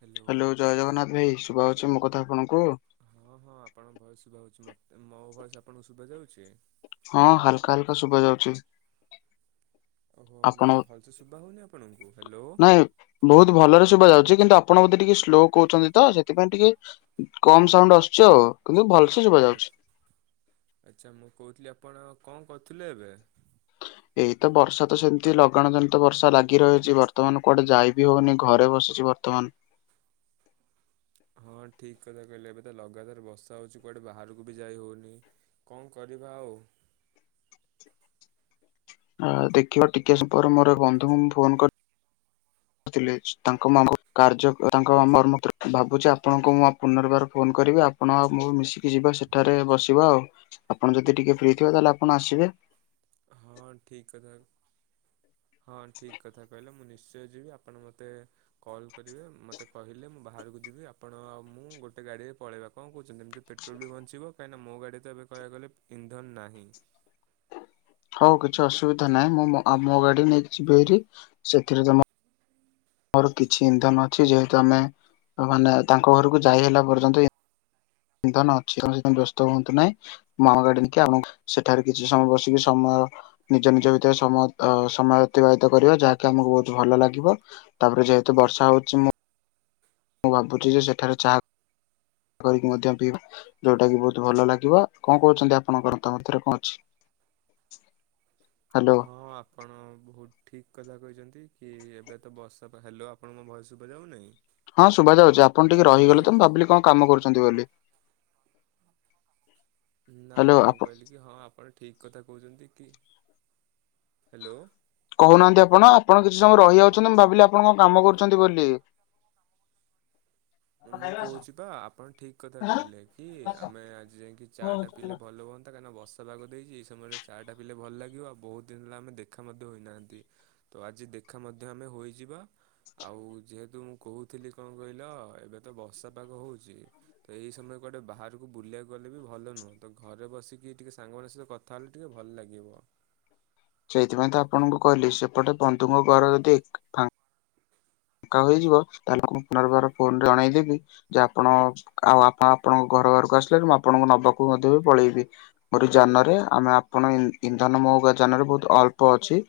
Hello hello ଜୟେ ଜଗନ୍ନାଥ ଭାଇ ଶୁଭା ହୋଉଚି ମୋ କଥା ଆପଣଙ୍କୁ? ହଁ ହଁ ଆପଣଙ୍କ ଭୟେସ୍ ଶୁଭା ହୋଉଚି ମତେ ମୋ ଭୟେସ୍ ଆପଣଙ୍କୁ ଶୁଭା ଯାଉଛି? ହଁ ହାଲକା ହାଲକା ଶୁଭା ଯାଉଚି। ଓହୋ ମାନେ ଭଲସେ ଶୁଭା ହୋଉନି ଆପଣଙ୍କୁ? ହାଲୋ। ବୋହୁତ ଭଲରେ ଶୁଭ ଯାଉଚି କିନ୍ତୁ ଆପଣ ବୋଧେ ଟିକେ ସ୍ଲୋ କୋହୁଚନ୍ତି ତ ସେଥିପାଇଁ ଟିକେ କମ ସାଉଣ୍ଡ ଆସୁଚି ଆଉ କିନ୍ତୁ ଭଲସେ ଯୁବା ଆ ଯାଉଛି। ଆଚ୍ଛା ମୁଁ କୋହୁଥିଲି ଆପଣ କଣ କରୁଥିଲେ ଏବେ? ଏଇତ ବର୍ଷା ତ ସେମିତି ଲଗାଣ ଜନିତ ବର୍ଷା ଲାଗି ରହିଚି ବର୍ତମାନ କୁଆଡେ ଯାଇବି ହୋଉନି ଘରେ ବସିି ଚି ବର୍ତ୍ତମାନ। ହଁ ଠିକ କଥା କହିଲେ ଏବେ ତ ଲଗାତାର ବର୍ଷା ହୋଉଚି କୁଆଡ଼େ ବାହାରକୁ ବି ଯାଇ ହୋଉନି। କମ୍ କରିବା ଆଉ। ଆ ଦେଖିବ ଟିକେ ସମୟ ପରେ ମୋର ବନ୍ଧୁଙ୍କୁ ଫୋନ କରି ତୁଲେଇଚି ତାଙ୍କ ମାମଙ୍କୁ କର୍ଯ୍ୟ ତାଙ୍କ ମର୍ମତ୍ର ଭାବୁଚି ଆପଣଙ୍କୁ ମୁଁ ପୁନର୍ବାର ଫୋନ କରିବି ଆପଣ ଆଉ ମୁଁ ମିଶିକି ଯିବା ସେଠାରେ ବସିବା ଆଉ। ଆପଣ ଯଦି ଟିକେ ଫ୍ରି ଥିବ ତାହେଲେ ଆପଣ ଆସିବେ। ହଁ ଠିକ କଥା ହଁ ଠିକ କଥା କହିଲ ମୁନିଷ ଯିବି ଆପଣ ମୋତେ କଲ୍ କରିବେ ମୋତେ କହିଲେ ମୁଁ ବାହାରକୁ ଯିବି ଆପଣ ଆଉ ମୁଁ ଗୋଟେ ଗାଡ଼ିରେ ପଳେଇବା କଣ କୋହୁଚନ୍ତି ଯେମିତି ପେଟ୍ରୋଲ୍ ବି ବଞ୍ଚିବ କାହିଁକିନା ମୋ ଗାଡ଼ି ତ ଏବେ କହିବାକୁ ଗଲେ ଇନ୍ଧନ ନାହିଁ। ହୋଉ କିଛି ଅସୁବିଧା ନାହିଁ ମୁଁ ମୋ ଗାଡି ନେଇକି ଯିବି ହାରି ସେଥିରେ ତମ ଆମର କିଛି ଇନ୍ଧନ ଅଛି ଯେହେତୁ ଆମେ ମାନେ ତାଙ୍କ ଘରକୁ ଯାଇ ହେଲା ପର୍ଯ୍ୟନ୍ତ ଇ ଇନ୍ଧନ ଅଛି ଆପଣ ସେଥିପାଇଁ ବ୍ୟସ୍ତ ହୁଅନ୍ତୁ ନାହିଁ। ମଃ ଗାଡି ଦେଖିଆ ଅମ କୁ ସେଠାରେ କିଛି ସମୟ ବସିକି ସମୟ ନିଜ ନିଜ ଭିତରେ ସମୟ ସମୟ ଅତିବାହିତ କରିବା ଯାହାକି ଆମକୁ ବୋହୁତ ଭଲ ଲାଗିବ। ତାପରେ ଯେହେତୁ ବର୍ଷ ହୋଉଚି ମୁଁ ମୁଁ ଭାବୁଚି ଯେ ସେଠାରେ ଚାହା କରିକି ମଧ୍ୟ ପିଇବା ଯୋଉଟା କି ବୋହୁତ ଭଲ ଲାଗିବ କଣ କୋହୁଚନ୍ତି ଆପଣଙ୍କ ର ମତାମତ ରେ କଣ ଅଛି? ହ୍ୟାଲୋ ହଁ। ଆପଣ ବୋହୁତ ଠିକ୍ କଥା କହିଚନ୍ତି କି ଏବେ ତ ବର୍ଷା ହେଲୋ ଆପଣଙ୍କ ଭଏସ ଶୁଭା ଯାଉନି? ହଁ ଶୁଭାଯାଉଚି ଆପଣ ଟିକେ ରହିଗଲେ ତ ମୁଁ ଭାବିଲି କଣ କାମ କରୁଚନ୍ତି ବୋଲି। ନା ହ୍ୟାଲୋ ନା ମୁଁ ଆପଣ କହିଲି କି ହଁ ଆପଣ ଠିକ କଥା କୋହୁଚନ୍ତି କି ହାଲୋ? କୋହୁନାହାନ୍ତି ଆପଣ ଆପଣ କିଛି ସମୟ ରହିଯାଉଛନ୍ତି ମୁଁ ଭାବିଲି ଆପଣ କଣ କାମ କରୁଚନ୍ତି ବୋଲି। [unintelligible] ମୁଁ କୋହୁଚି ପା ଆପଣ ଠିକ୍ କଥା କହିଲେ କି ଆମେ ଆଜି ଯାଇକି ଚା ଟା ପିଇଲେ ଭଲ ହୁଅନ୍ ନ୍ତା କାହିଁକିନା ବର୍ଷ ପାଗ ଦେଇଚି ଏଇ ସମୟରେ ଚା ଟା ପିଇଲେ ଭଲ ଲାଗିବ ଆଉ ବୋହୁତ ଦିନ ହେଲା ଆମେ ଦେଖା ମଧ୍ୟ ହୋଇନାହାନ୍ତି। ତ ଆଜି ଦେଖା ମଧ୍ୟ ଆମେ ହୋଇଯିବା। ଆଉ ଯେହେତୁ ମୁଁ ହୋହୁଥିଲି କଣ କହିଲ ଏବେ ତ ବର୍ଷା ପାଗ ହୋଉଚି। ତ ଏଇ ସମୟ କୁଆଟେ ବାହାରକୁ ବୁଲିବାକୁ ଗଲେ ବି ଭଲ ନୁହଁ। ତ ଘରେ ବସିକି ଟିକେ ସାଙ୍ଗମାନଙ୍କ ସହିତ କଥ ଥା ହେଲେ ଟିକେ ଭଲ ଲାଗିବ। ସେଇଥିପାଇଁ ତ ଆପଣଙ୍କୁ କହିଲି ସେପଟେ ବନ୍ଧୁଙ୍କ ଘର ଯଦି ଏକ୍ ଫାଙ୍କ ଫାଙ୍କା ହୋଇଯିବ ତାହେଲେ ଆପଣ ପୁନର୍ବାର ଫୋନ ରେ ଅଣେଇଲେକି ଯେ ଆପଣ ଆଉ ଆପ ଆପଣଙ୍କ ଘର ବାହାରକୁ ଆସିଲେ ମୁଁ ଆପଣଙ୍କୁ ନବାକୁ ମଧ୍ୟ ବି ପଳେଇବି। ମୋର ଏଇ ଯାନ ରେ ଆମେ ଆପଣ ଇ ଇନ୍ଧନ ମୋ ଯାନ ରେ ବୋହୁତ ଅଳ୍ପ ଅଛି।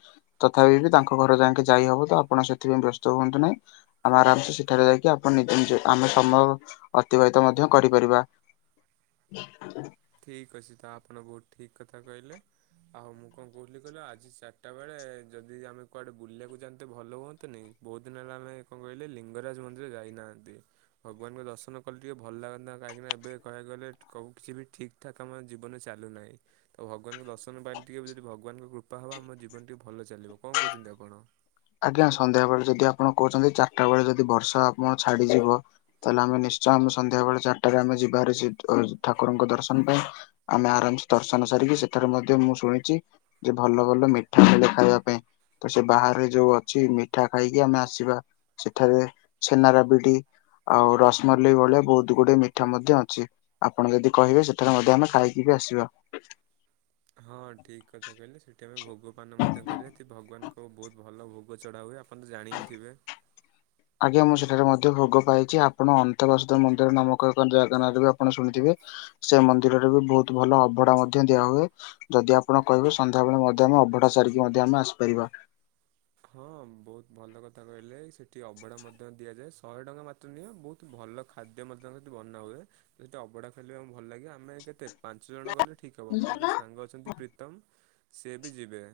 ତଥାପି ବି ବି ତାଙ୍କ ଘର ଯାଇକି ଯାଇହବ ତ ଆପଣ ସେଥିପାଇଁ ବ୍ୟସ୍ତ ହୁଅନ୍ତୁ ନାହିଁ। ଆମେ ଆରାମସେ ସେଠାରେ ଯାଇକି ଆପଣ ନିଜ ନିଜେ ଆମ ସମୟ ଅତିବାହିତ ମଧ୍ୟ କରିପାରିବା। [unintelligible] ଠିକ୍ ଅଛି ତ ଆପଣ ବୋହୁତ ଠିକ୍ କଥା କହିଲେ। ଆଉ ମୁଁ କଣ କୋହୁଥିଲି କହିଲ ଆଜି ଚାରିଟା ବେଳେ ଯଦି ଆମେ କୁଆଡେ ବୁଲିବାକୁ ଯାଆନ୍ତେ ଭଲ ହୁଅନ୍ତନି? ବହୁତ ଦିନ ହେଲା ଆମେ କଣ କହିଲେ ଲିଙ୍ଗରାଜ ମନ୍ଦିର ଯାଇନାହାନ୍ତି। ଭଗବାନଙ୍କ ଦର୍ଶନ କଲେ ଟିକେ ଭଲ ଲାଗନ୍ତା। କାହିଁକିନା ଏବେ କହିବାକୁ ଗଲେ କଉ କିଛି ବି ଠିକ୍ ଠିକ୍ ଠାକ୍ ଆମ ଜୀବନ ରେ ଚାଲୁନାହିଁ। ତ ଭଗବାନଙ୍କୁ ଦର୍ଶନ ପାଇଲେ ଟିକେ ବି ଯଦି ଭଗବାନଙ୍କ କୃପା ହବ ଆମ ଜୀବନ ଟିକେ ଭଲ ଚାଲିବ। କଣ କହୁଛନ୍ତି ଆପଣ? ଆଜ୍ଞା ସନ୍ଧ୍ୟା ବେଳେ ଯଦି ଆପଣ କହୁଛନ୍ତି ଚାରିଟା ବେଳେ ଯଦି ବର୍ଷା ଆପଣ ଛାଡିଯିବ ତାହେଲେ ଆମେ ନିଶ୍ଚୟ ଆମେ ସନ୍ଧ୍ୟା ବେଳେ ଚାରିଟାରେ ଆମେ ଯିବା ଭାରି ଠାକୁରଙ୍କ ଦର୍ଶନ ପାଇଁ। ଆମେ ଆରାମସେ ଦର୍ଶନ ସାରିକି ସେଠାରେ ମଧ୍ୟ ମୁଁ ଶୁଣିଚି ଯେ ଭଲ ଭଲ ମିଠା ମିଳେ ଖାଇବା ପାଇଁ। ତ ସେ ବାହାରେ ଯୋଉ ଅଛି ମିଠା ଖାଇକି ଆମେ ଆସିବା। ସେଠାରେ ଛେନା ରାବିଡି ଆଉ ରସମଲେଇ ଭଳିଆ ବହୁତ ଗୁଡେ ମିଠା ମଧ୍ୟ ଅଛି। ଆପଣ ଯଦି କହିବେ ସେଠାରେ ମଧ୍ୟ ଆମେ ଖାଇକି ବି ଆସିବା। ହଁ ଠିକ୍ କଥା କହିଲେ ସେଠି ଆମେ ଭୋଗପାନ ମଧ୍ୟ କରିବା। ହେଠି ଭଗବାନଙ୍କ ବହୁତ ଭଲ ଭୋଗ ଚଢ଼ା ହୁଏ। ଆପଣ ତ ଜାଣି ହିଁ ଥିବେ। ଆଜ୍ଞା ମୁଁ ସେଠାରେ ମଧ୍ୟ ଭୋଗ ପାଇଚି। ଆପଣ ଅନନ୍ତ ବାସୁଦେବ ମନ୍ଦିର ନାମକ ଏକ ଜାଗା ନାଁରେ ଆପଣ ଶୁଣିଥିବେ। ସେ ମନ୍ଦିରରେ ବି ବହୁତ ଭଲ ଅଭଢା ମଧ୍ୟ ଦିଆ ହୁଏ। ଯଦି ଆପଣ କହିବେ ସନ୍ଧ୍ୟାବେଳେ ମଧ୍ୟ ଆମେ ଅବଢ଼ା ସାରିକି ମଧ୍ୟ ଆମେ ଆସିପାରିବା। ହଁ ବହୁତ ଭଲ କଥା କହିଲେ। ସେଠି ଅବଢା ମଧ୍ୟ ଦିଆଯାଏ ଶହେ ଟଙ୍କା ମା [unintelligible] ବହୁତ ଭଲ ଖାଦ୍ୟ ମଧ୍ୟ ସେଠି ବନା ହୁଏ। ସେଠି ଅବଢା ଖାଇଲେ ଆମକୁ ଭଲ ଲାଗେ। ଆମେ କେତେ ପାଞ୍ଚ ଜଣ ଗଲେ ଠିକ୍ ହେବ। ମୋର ଗୋଟେ ସାଙ୍ଗ ଅଛନ୍ତି ପ୍ରୀତମ ସିଏ ବି ଯିବେ।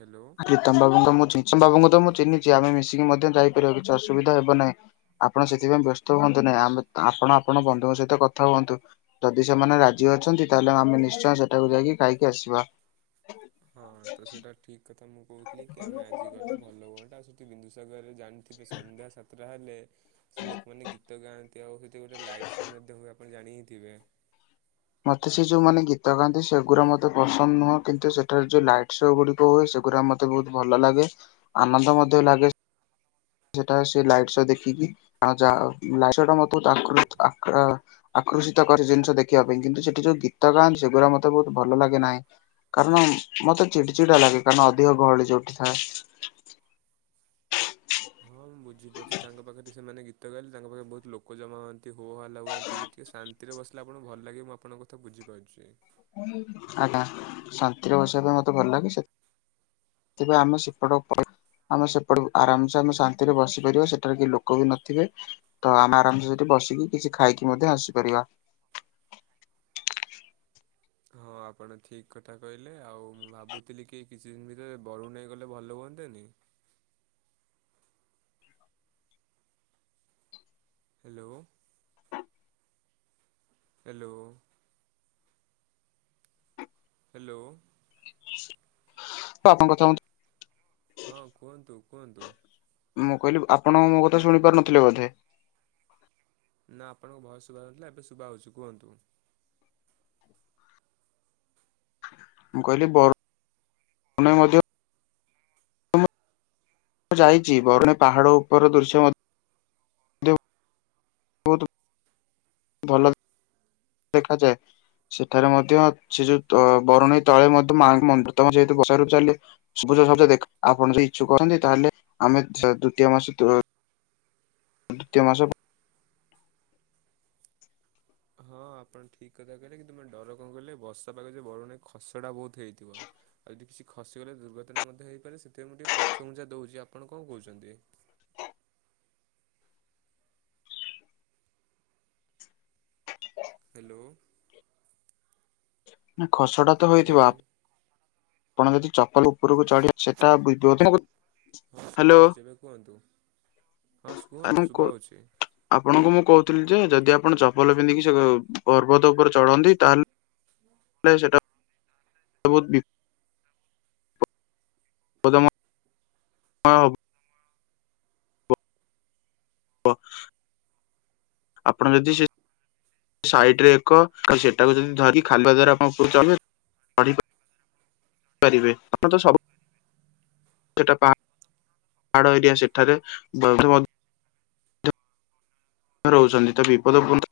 ହେଲୋ। ପ୍ରିତମ ବାବୁଙ୍କୁ ମୁଁ ଚି ପ୍ରିତମ ବାବୁଙ୍କୁ ତ ମୁଁ ଚିହ୍ନିଚି। ଆମେ ମିଶିକି ମଧ୍ୟ ଯାଇପାରିବା କିଛି ଅସୁବିଧା ହେବ ନାହିଁ। ଆପଣ ସେଥିପାଇଁ ବ୍ୟସ୍ତ ହୁଅନ୍ତୁ ନାହିଁ। ଆମେ ତ ଆପଣ ଆପଣ ବନ୍ଧୁଙ୍କ ସହିତ କଥା ହୁଅନ୍ତୁ। ଯଦି ସେମାନେ ରାଜି ଅଛନ୍ତି ତାହେଲେ ଆମେ ନିଶ୍ଚୟ ସେଠାକୁ ଯାଇକି ଖାଇକି ଆସିବା। ହଁ ତ ସେଟା ଠିକ୍ କଥା ମୁଁ କହୁଥିଲି କି ଆମେ ଆଜି ଗଲେ ଭଲ ହୁଅନ୍ତା। ଆଉ ସେଠି ବିନ୍ଦୁସାଗରରେ ଜାଣି ଥିବେ। ସନ୍ଧ୍ୟା ସାତଟା ହେଲେ ସେ ଲୋକମାନେ ଗୀତ ଗାଆନ୍ତି ଆଉ ସେଠି ଗୋଟେ ଲାଇଟ୍ ଶୋ ମଧ୍ୟ ହୁଏ। ଆପଣ ଜାଣିି ହିଁ ଥିବେ। ମତେ ସେ ଯୋଉ ମାନେ ଗୀତ ଗାଆନ୍ତି ସେଗୁରା ମୋତେ ପସନ୍ଦ ନୁହଁ। କିନ୍ତୁ ସେଠାରେ ଯୋଉ ନାଇଟ୍ ଶୋ ଗୁଡିକ ହୁଏ ସେଗୁରା ମତେ ବହୁତ ଭଲ ଲାଗେ। ଆନନ୍ଦ ମଧ୍ୟ ଲାଗେ। ସେଠାରେ ସେ ଲାଇଟ୍ ଶୋ ଦେଖିକି। ଯାହା ହଉ ଲାଇଟ୍ ଶୋ ମତେ ବହୁତ୍। [unintelligible] ଆକୃଷିତ କରେ ଜିନିଷ ଦେଖିବା ପାଇଁ। କିନ୍ତୁ ସେଠି ଯୋଉ ଗୀତ ଗାନ୍ତି ସେଗୁରା ମତେ ବହୁତ ଭଲ ଲାଗେ ନାହିଁ। କାରଣ ମତେ ଚିଡ଼ ଚିଡା ଲାଗେ। କାରଣ ଅଧିକ ଗହଳି ଯୋଉଠି ଥାଏ। ହଁ ମୁଁ ବୁଝିପାରୁଚି। ତାଙ୍କ ପାଖରେ ସେମାନେ ଗୀତ ଗାଇଲେ ତାଙ୍କ ପାଖରେ ବହୁତ ଲୋକ ଜମା ହୁଅନ୍ତି। ଟିକେ ହୋ ହାଲା ହୁଅନ୍ତି, ଟିକେ ଶାନ୍ତିରେ ବସିଲେ ଆପଣ କୁ ଭଲ ଲାଗେ ମୁଁ ଆପଣଙ୍କ କଥା ବୁଝିପାରୁଚି। ଆଜ୍ଞା। ଶାନ୍ତିରେ ବସିବା ପାଇଁ ମତେ ଭଲ ଲାଗେ। ସେଥି ସେଥିପାଇଁ ଆମେ ସେପଟ। [unintelligible] ଆମେ ସେପଟ କୁ ଆରାମସେ ଆମେ ଶାନ୍ତିରେ ବସିପାରିବା ସେଠାରେ କେହି ଲୋକ ବି ନଥିବେ। ତ ଆମେ ଆରାମସେ ସେଠି ବସିକି କିଛି ଖାଇକି ମଧ୍ୟ ଆସିପାରିବା। ହଁ ଆପଣ ଠିକ୍ କଥା କହିଲେ। ଆଉ ମୁଁ ଭାବୁଥିଲି କି କିଛି ଦିନ ଭିତରେ ବରୁଣେଇ ଗଲେ ଭଲ ହୁଅନ୍ତାନି? ହ୍ୟାଲୋ। ହ୍ୟାଲୋ। ହ୍ୟାଲୋ। ଆପଣଙ୍କ କଥା ମତେ ହଁ କୁହନ୍ତୁ କୁହନ୍ତୁ। ମୁଁ କହିଲି ଆପଣଙ୍କ ମୋ କଥା ଶୁଣି ପାରୁନଥିଲେ ବୋଧେ? ନା ଆପଣଙ୍କ ଭଏସ୍ ଶୁଭା ଯାଉନଥିଲା ଏବେ ଶୁଭା ହଯାଉଚି କୁହନ୍ତୁ। ମୁଁ କହିଲି ବ ରୁଣେଇ ମଧ୍ୟ ଯାଇଚି। ବରୁଣେଇ ପାହାଡ ଉପର ଦୃଶ୍ୟ ମଧ୍ୟ ବହୁତ୍ ଭଲ ଦେଖାଯାଏ। ସେଠାରେ ମଧ୍ୟ ସେ ଯୋଉ ତ ବରୁଣେଇ ତଳେ ମଧ୍ୟ ମାଙ୍କ ମନ୍ଦିର ତ ଯେହେତୁ। [unintelligible] ସବୁଜ ସବୁଜ ଦେଖା ଆପଣ ଯଦି ଇଛୁକ ଅଛନ୍ତି ତାହେଲେ ଆମେ ଦ୍ଵିତୀୟ ମାସ ଦ୍ୱିତୀୟ ମାସ ହଁ ଆପଣ ଠିକ କଥା କହିଲେ କିନ୍ତୁ ମାନେ ଡର କଣ କହିଲେ ବର୍ଷା ପାଗରେ ଯେ ବରୁୁ ନାହିଁ ଖସଡ଼ା ବହୁତ ହେଇଥିବ। ଆଉ ଯଦି କିଛି ଖସିଗଲେ ଦୁର୍ଘଟନା ମଧ୍ୟ ହେଇପାରେ ସେଥିପାଇଁ ମୁଁ ଟିକେ ପଛଘୁଞ୍ଚା ଦେଉଛି ଆପଣ କଣ କହୁଛନ୍ତି? [inaudible] ହ୍ୟାଲୋ ନା ଖସଡ଼ା ତ ହ୍ୟାଲୋ ହୋଇଥିବ ଆପ ପଣ ଯଦି ଚପଲ ଉପରକୁ ଚଢେ ସେଟା ବ [unintelligible] ହଁ ଶୁଭା ହଉଛି ଏବେ କୁହନ୍ତୁ ହଁ କୁହନ୍ତୁ। ଶୁଭା ହଉଛି ଆପଣଙ୍କୁ ମୁଁ କହୁଥିଲି ଯେ ଯଦି ଆପଣ ଚପଲ ପିନ୍ଧିକି ସେ ପର୍ବତ ଉପରେ ଚଢନ୍ତି ତାହେଲେ ଲେ ସେଟା [unintelligible] [unintelligible] ହ ହବ ବ [unintelligible] ଆପଣ ଯଦି ସେ ସାଇଟି ରେ ଏକ ସେଟାକୁ ଯଦି ଧରି ଖାଗୁଆ ଦ୍ଵାରା ଆପଣ ଉପରକୁ ଚନେ କରି ପାରିବେ ଆପଣ ତ ସବ ସେଟା ପା ପାହାଡ ଏରିଆ ସେଠାରେ [unintelligible] ରହୁଛନ୍ତି ତ ବିପଦ ପୁନ୍ଦ୍ଦ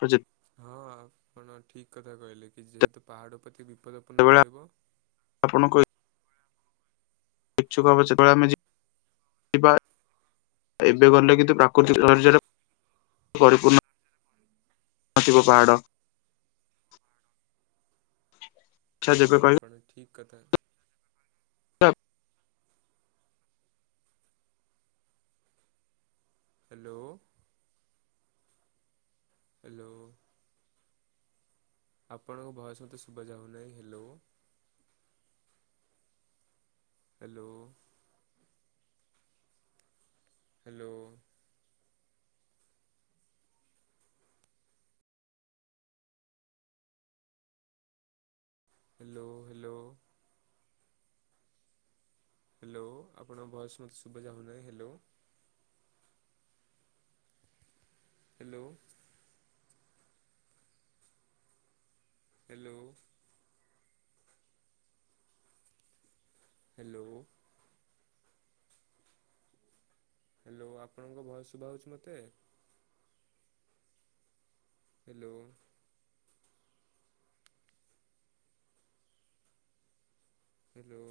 ତ ଜେତ ହଁ ଆପଣ ଠିକ କଥା କହିଲେ କି ଯେତେବେଳେ ଯେହେତୁ ପାହାଡ଼ ପ୍ରତି ବିପଦପୂର୍ଣ୍ଣ ରହିବ। ଆପଣ କଇ ଇଛୁକ ଆମେ ସେବେଳା ଆମେ ଯି ଯିବା ଏବେ ଗଲେ କିନ୍ତୁ ପ୍ରାକୃତିକ ବିପର୍ଯୟ ପରିପୂର୍ଣ୍ଣ ନଥିବ ପାହାଡ଼ ଆଚ୍ଛା ହଁ ଯେବେ କହିବେ ଆପଣ ଠିକ କଥା [unintelligible] ହ୍ୟାଲୋ ହ୍ୟାଲୋ ଆପଣଙ୍କ ଭଏସ ମୋତେ ଶୁଭା ଯାଉନାହିଁ hello! Hello hello hello hello hello ଆପଣଙ୍କ ଭଏସ୍ ମୋତେ ଶୁଭା ଯାଉନାହିଁ hello! Hello hello hello hello ଆପଣଙ୍କ ଭଏସ୍ ଶୁଭା ଯାଉଛି ମୋତେ? ହ୍ୟାଲୋ ହ୍ୟାଲୋ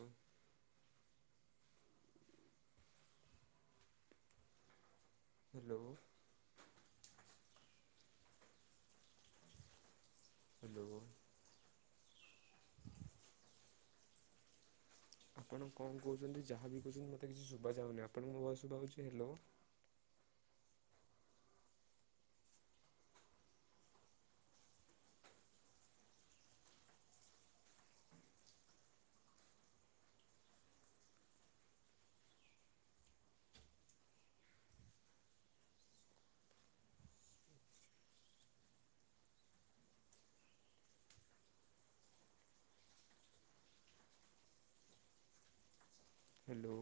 ହ୍ୟାଲୋ ହ୍ୟାଲୋ ଆପଣ କଣ କହୁଛନ୍ତି ଯାହା ବି କହୁଛନ୍ତି ମୋତେ କିଛି ଶୁଭା ଯାଉନି ଆପଣଙ୍କୁ ମୋ ଭଏସ ଶୁଭା ଯାଉଛି ହ୍ୟାଲୋ? ହ୍ୟାଲୋ